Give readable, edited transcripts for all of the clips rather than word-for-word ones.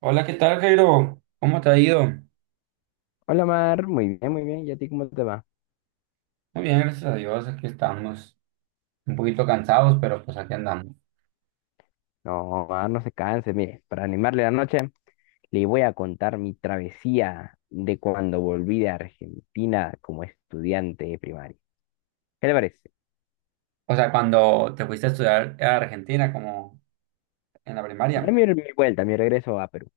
Hola, ¿qué tal, Jairo? ¿Cómo te ha ido? Hola Mar, muy bien, muy bien. ¿Y a ti cómo te va? Muy bien, gracias a Dios, aquí estamos. Un poquito cansados, pero pues aquí andamos. No, Mar, no se canse. Mire, para animarle la noche, le voy a contar mi travesía de cuando volví de Argentina como estudiante de primaria. ¿Qué le parece? O sea, cuando te fuiste a estudiar a Argentina, como en la Ya primaria. mi vuelta, mi regreso a Perú.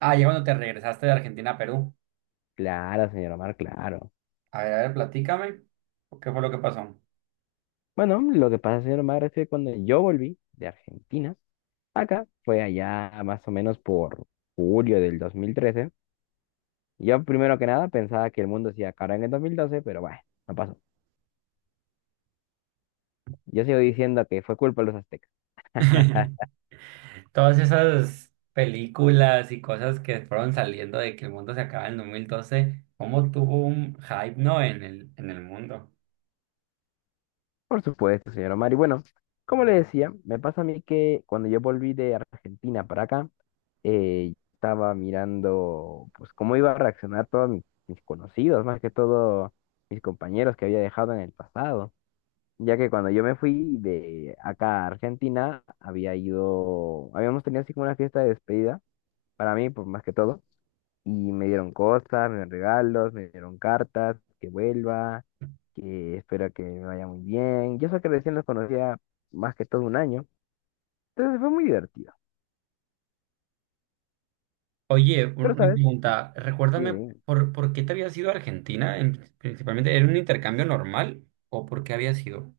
Ah, ya cuando te regresaste de Argentina a Perú. Claro, señor Mar, claro. A ver, platícame. ¿Qué fue lo que pasó? Bueno, lo que pasa, señor Mar, es que cuando yo volví de Argentina, acá fue allá más o menos por julio del 2013. Yo primero que nada pensaba que el mundo se iba a acabar en el 2012, pero bueno, no pasó. Yo sigo diciendo que fue culpa de los aztecas. Todas esas películas y cosas que fueron saliendo de que el mundo se acaba en 2012, ¿cómo tuvo un hype, no? En el mundo. Por supuesto, señor Omar. Y bueno, como le decía, me pasa a mí que cuando yo volví de Argentina para acá, estaba mirando pues cómo iba a reaccionar todos mis conocidos, más que todo mis compañeros que había dejado en el pasado, ya que cuando yo me fui de acá a Argentina, habíamos tenido así como una fiesta de despedida para mí, por más que todo. Y me dieron cosas, me dieron regalos, me dieron cartas, que vuelva, que espero que me vaya muy bien. Yo sé que recién los conocía más que todo un año, entonces fue muy divertido. Oye, Pero, una ¿sabes? pregunta. Dime, Recuérdame, dime. ¿por qué te habías ido a Argentina? En- principalmente, ¿era un intercambio normal o por qué habías ido?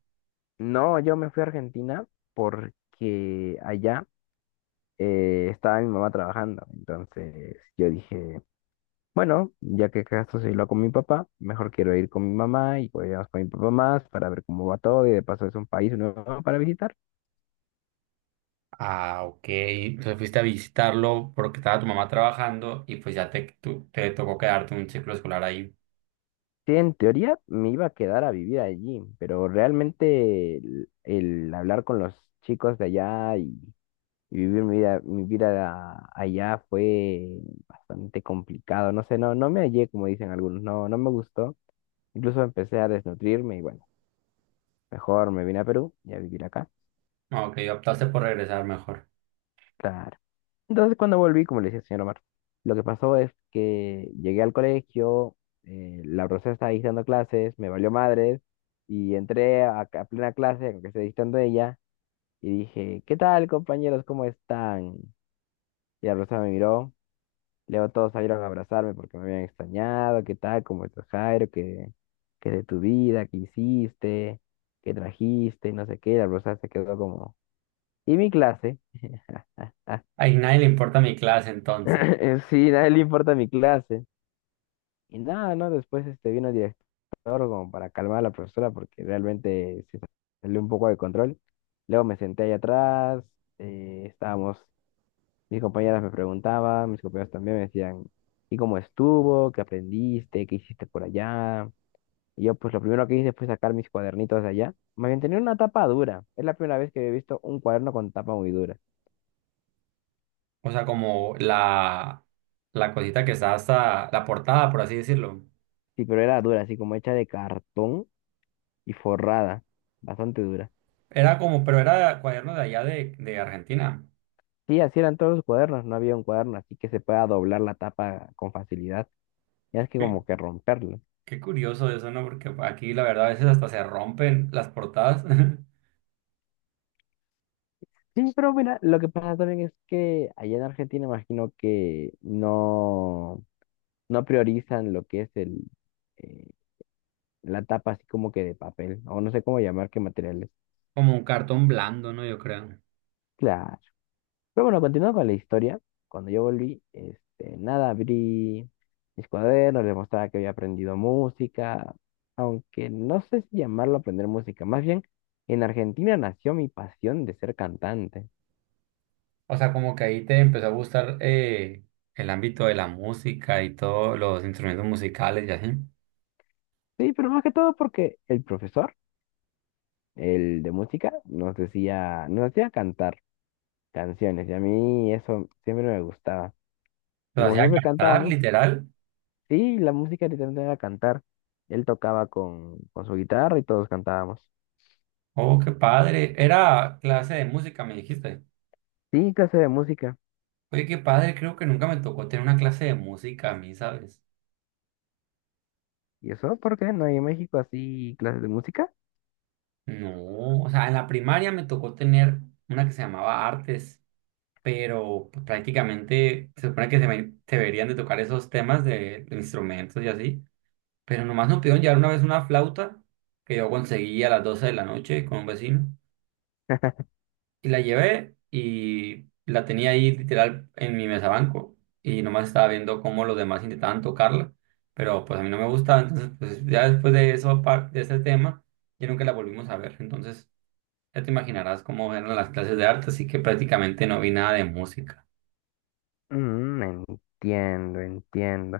No, yo me fui a Argentina porque allá estaba mi mamá trabajando. Entonces yo dije, bueno, ya que acaso se lo con mi papá, mejor quiero ir con mi mamá y pues vamos con mi papá más para ver cómo va todo y de paso es un país nuevo para visitar. Ah, ok. Entonces fuiste a visitarlo porque estaba tu mamá trabajando y pues ya te, tu- te tocó quedarte un ciclo escolar ahí. Sí, en teoría me iba a quedar a vivir allí, pero realmente el hablar con los chicos de allá y vivir mi vida allá fue bastante complicado. No sé, no, no me hallé, como dicen algunos, no, no me gustó. Incluso empecé a desnutrirme y bueno, mejor me vine a Perú y a vivir acá. Ah, ok, optaste por regresar mejor. Claro. Entonces, cuando volví, como le decía el señor Omar, lo que pasó es que llegué al colegio, la profesora estaba ahí dando clases, me valió madres, y entré a plena clase, aunque esté dictando ella, y dije, ¿qué tal, compañeros? ¿Cómo están? Y la profesora me miró, luego todos salieron a abrazarme porque me habían extrañado, ¿qué tal? ¿Cómo estás, Jairo? ¿Qué de tu vida? ¿Qué hiciste? ¿Qué trajiste? Y no sé qué, la profesora se quedó como... ¿Y mi clase? A nadie le importa mi clase entonces. Sí, nadie le importa mi clase. Y nada, ¿no? Después este, vino el director como para calmar a la profesora porque realmente se salió un poco de control. Luego me senté ahí atrás, eh, estábamos, mis compañeras me preguntaban, mis compañeros también me decían, ¿y cómo estuvo? ¿Qué aprendiste? ¿Qué hiciste por allá? Y yo pues lo primero que hice fue sacar mis cuadernitos de allá. Más bien tenía una tapa dura. Es la primera vez que había visto un cuaderno con tapa muy dura. O sea, como la cosita que está hasta la portada, por así decirlo. Sí, pero era dura, así como hecha de cartón y forrada, bastante dura. Era como, pero era cuaderno de allá de Argentina. Sí, así eran todos los cuadernos, no había un cuaderno así que se pueda doblar la tapa con facilidad, ya es que como que romperlo. Qué curioso eso, ¿no? Porque aquí la verdad a veces hasta se rompen las portadas. Sí, pero mira, lo que pasa también es que allá en Argentina imagino que no, no priorizan lo que es eh, la tapa así como que de papel, o no sé cómo llamar qué materiales. Como un cartón blando, ¿no? Yo creo. Claro. Pero bueno, continuando con la historia, cuando yo volví, este, nada, abrí mis cuadernos, les mostraba que había aprendido música, aunque no sé si llamarlo aprender música, más bien en Argentina nació mi pasión de ser cantante. O sea, como que ahí te empezó a gustar el ámbito de la música y todos los instrumentos musicales y así. Sí, pero más que todo porque el profesor, el de música, nos hacía cantar canciones y a mí eso siempre me gustaba. Y Lo como hacía siempre cantar, cantábamos, literal. sí, la música literalmente era cantar. Él tocaba con su guitarra y todos cantábamos. Oh, qué padre. Era clase de música, me dijiste. Sí, clase de música. Oye, qué padre, creo que nunca me tocó tener una clase de música a mí, ¿sabes? ¿Y eso por qué no hay en México así clases de música? No, o sea, en la primaria me tocó tener una que se llamaba artes. Pero pues, prácticamente se supone que se, me- se deberían de tocar esos temas de instrumentos y así, pero nomás nos pidieron llevar una vez una flauta que yo conseguí a las 12 de la noche con un vecino y la llevé y la tenía ahí literal en mi mesa banco y nomás estaba viendo cómo los demás intentaban tocarla, pero pues a mí no me gustaba, entonces pues ya después de eso, par- de ese tema, ya nunca la volvimos a ver, entonces... Ya te imaginarás cómo eran las clases de arte, así que prácticamente no vi nada de música. Mm, entiendo, entiendo.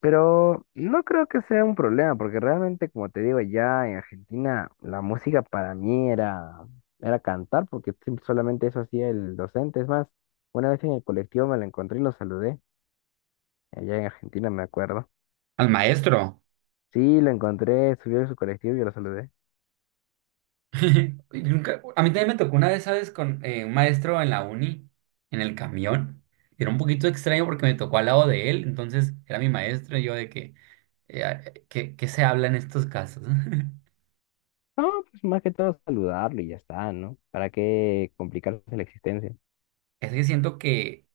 Pero no creo que sea un problema, porque realmente, como te digo, ya en Argentina la música para mí era cantar, porque solamente eso hacía el docente. Es más, una vez en el colectivo me lo encontré y lo saludé. Allá en Argentina me acuerdo. Al maestro. Sí, lo encontré, subió de su colectivo y yo lo saludé. Y nunca- a mí también me tocó una vez, ¿sabes? Con un maestro en la uni, en el camión. Era un poquito extraño porque me tocó al lado de él, entonces era mi maestro y yo de que, eh, ah, ¿qué, qué se habla en estos casos? No, pues más que todo saludarlo y ya está, ¿no? ¿Para qué complicarse la existencia? Es que siento que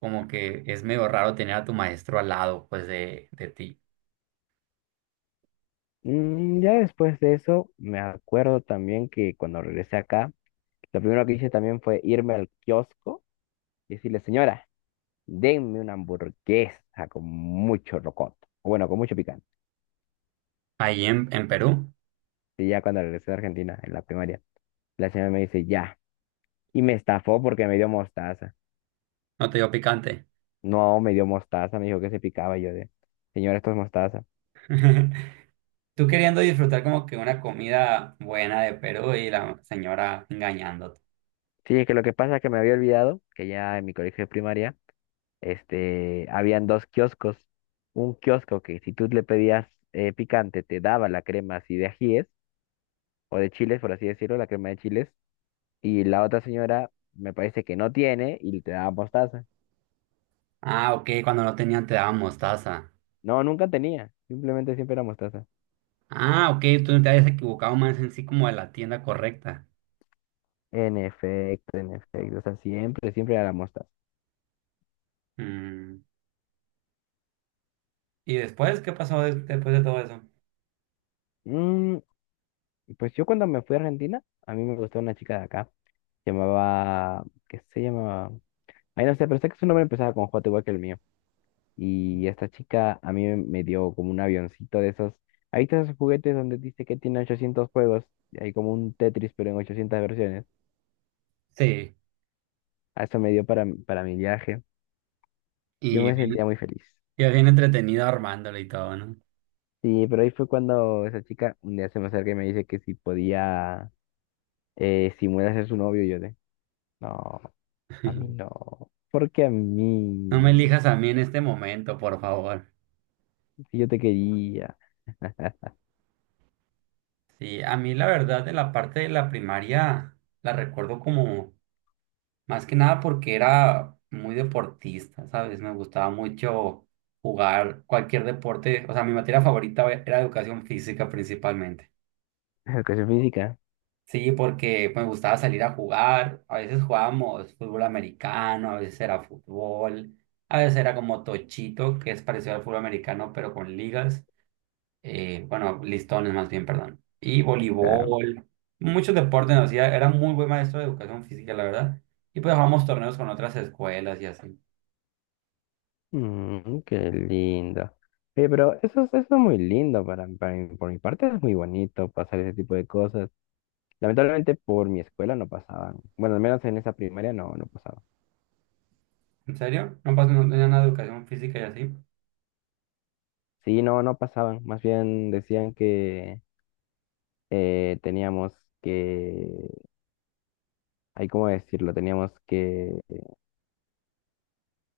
como que es medio raro tener a tu maestro al lado, pues, de ti. Ya después de eso, me acuerdo también que cuando regresé acá, lo primero que hice también fue irme al kiosco y decirle, señora, denme una hamburguesa con mucho rocoto, o bueno, con mucho picante. Ahí en Perú, Y ya cuando regresé a Argentina, en la primaria, la señora me dice, ya, y me estafó porque me dio mostaza. no te dio picante. No, me dio mostaza, me dijo que se picaba y yo de, señora, esto es mostaza. Tú queriendo disfrutar como que una comida buena de Perú y la señora engañándote. Sí, es que lo que pasa es que me había olvidado que ya en mi colegio de primaria este, habían dos kioscos. Un kiosco que si tú le pedías picante, te daba la crema así de ajíes, o de chiles, por así decirlo, la crema de chiles. Y la otra señora me parece que no tiene y te daba mostaza. Ah, ok, cuando no tenían te daban mostaza. No, nunca tenía. Simplemente siempre era mostaza. Ah, ok, tú no te habías equivocado más en sí como de la tienda correcta. En efecto, en efecto. O sea, siempre, siempre era la mostaza. Mm, ¿y después qué pasó des- después de todo eso? Mm, pues yo cuando me fui a Argentina, a mí me gustó una chica de acá. Se llamaba, ¿qué se llamaba? Ay, no sé, pero sé que su nombre empezaba con J igual que el mío. Y esta chica a mí me dio como un avioncito de esos. Ahí están esos juguetes donde dice que tiene 800 juegos. Y hay como un Tetris, pero en 800 versiones. Sí, A eso me dio para mi viaje. Yo y me bien, sentía muy feliz. y bien entretenido armándole y todo, ¿no? Sí, pero ahí fue cuando esa chica un día se me acerca y me dice que si podía simular ser su novio. Y yo de, no, a mí no. ¿Por qué a No me mí? elijas a mí en este momento, por favor. Si yo te quería. Sí, a mí la verdad de la parte de la primaria la recuerdo como más que nada porque era muy deportista, ¿sabes? Me gustaba mucho jugar cualquier deporte. O sea, mi materia favorita era educación física principalmente. Educación física, Sí, porque me gustaba salir a jugar. A veces jugábamos fútbol americano, a veces era fútbol, a veces era como tochito, que es parecido al fútbol americano, pero con ligas. Bueno, listones más bien, perdón. Y claro. voleibol, muchos deportes nos hacía. Era muy buen maestro de educación física, la verdad. Y pues jugábamos torneos con otras escuelas y así. Qué lindo. Oye, pero eso, eso es muy lindo para, por mi parte, es muy bonito pasar ese tipo de cosas. Lamentablemente por mi escuela no pasaban. Bueno, al menos en esa primaria no, no pasaban. ¿En serio? No, pas- no tenía nada de educación física y así. Sí, no, no pasaban. Más bien decían que teníamos que, ay, ¿cómo decirlo? Teníamos que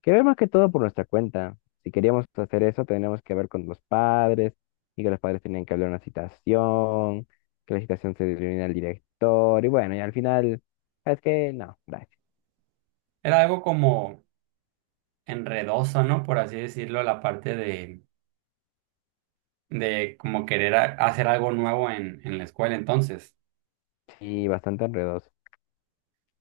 quería más que todo por nuestra cuenta. Si queríamos hacer eso, teníamos que ver con los padres y que los padres tenían que hablar una citación, que la citación se reunía al director y bueno, y al final, ¿sabes que no, gracias. Era algo como enredoso, ¿no? Por así decirlo, la parte de como querer a- hacer algo nuevo en la escuela. Entonces, Y bastante enredoso.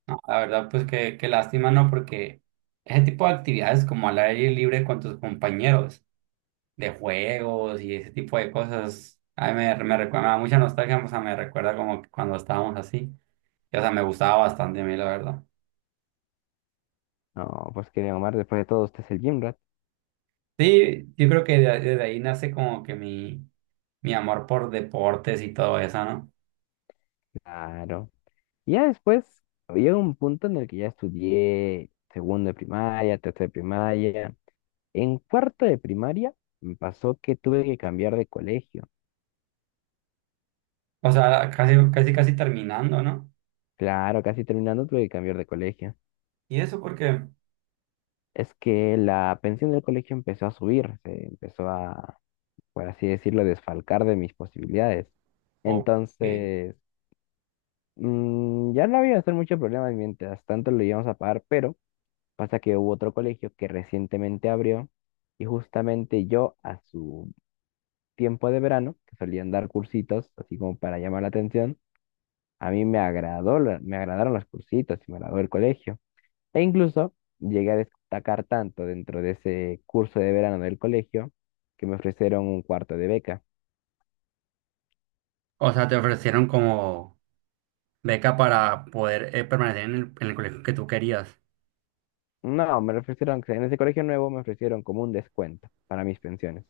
no, la verdad, pues qué, qué lástima, ¿no? Porque ese tipo de actividades como al aire libre con tus compañeros, de juegos y ese tipo de cosas, a mí me, me recuerda, me da mucha nostalgia, o sea, me recuerda como que cuando estábamos así. Y, o sea, me gustaba bastante a mí, la verdad. No, pues quería Omar, después de todo, usted es el gym rat. Sí, yo creo que de- desde ahí nace como que mi amor por deportes y todo eso, ¿no? Claro. Y ya después, había un punto en el que ya estudié segundo de primaria, tercero de primaria. En cuarto de primaria, me pasó que tuve que cambiar de colegio. O sea, casi, casi, casi terminando, ¿no? Claro, casi terminando tuve que cambiar de colegio. Y eso porque... Es que la pensión del colegio empezó a subir, se empezó a, por así decirlo, desfalcar de mis posibilidades. Ok. Entonces, ya no había hacer mucho problema mientras tanto lo íbamos a pagar, pero pasa que hubo otro colegio que recientemente abrió y justamente yo a su tiempo de verano, que solían dar cursitos, así como para llamar la atención, a mí me agradó, me agradaron los cursitos y me agradó el colegio. E incluso llegué a destacar tanto dentro de ese curso de verano del colegio que me ofrecieron un cuarto de beca. O sea, te ofrecieron como beca para poder permanecer en el colegio que tú querías. No, en ese colegio nuevo me ofrecieron como un descuento para mis pensiones.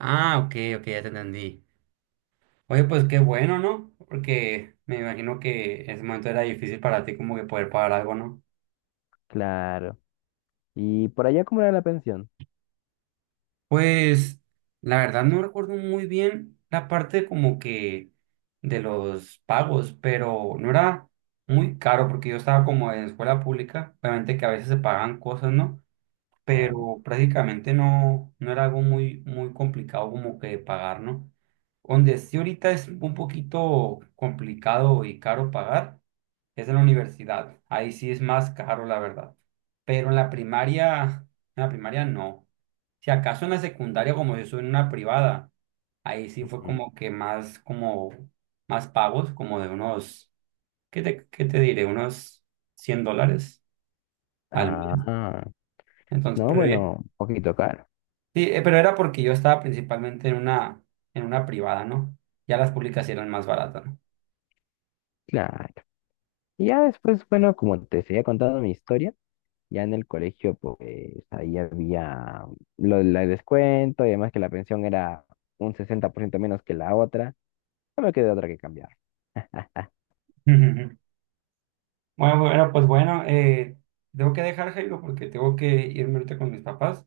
Ah, ok, ok, ya te entendí. Oye, pues qué bueno, ¿no? Porque me imagino que en ese momento era difícil para ti como que poder pagar algo, ¿no? Claro. ¿Y por allá cómo era la pensión? Pues la verdad no recuerdo muy bien la parte como que de los pagos, pero no era muy caro porque yo estaba como en escuela pública, obviamente que a veces se pagan cosas, ¿no? Claro. Pero prácticamente no, no era algo muy, muy complicado como que de pagar, ¿no? Donde sí ahorita es un poquito complicado y caro pagar es en la universidad. Ahí sí es más caro, la verdad. Pero en la primaria no. Si acaso en la secundaria, como yo soy en una privada, ahí sí fue Ujú. como que más, como, más pagos, como de unos, qué te diré? Unos $100 al mes. Ah, Entonces, no, pero ya- bueno, un poquito caro. Sí, pero era porque yo estaba principalmente en una privada, ¿no? Ya las públicas sí eran más baratas, ¿no? Claro. Y ya después, bueno, como te seguía contando mi historia, ya en el colegio, pues ahí había lo del descuento y además que la pensión era un 60% menos que la otra. No me queda otra que cambiar. Bueno, bueno, pues bueno, tengo que dejar, Jairo, porque tengo que irme ahorita con mis papás,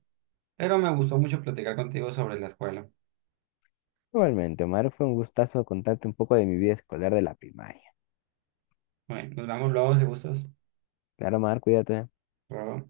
pero me gustó mucho platicar contigo sobre la escuela. Igualmente, Omar, fue un gustazo contarte un poco de mi vida escolar de la primaria. Bueno, nos vemos luego, si gustas. Claro, Omar, cuídate. Hasta luego.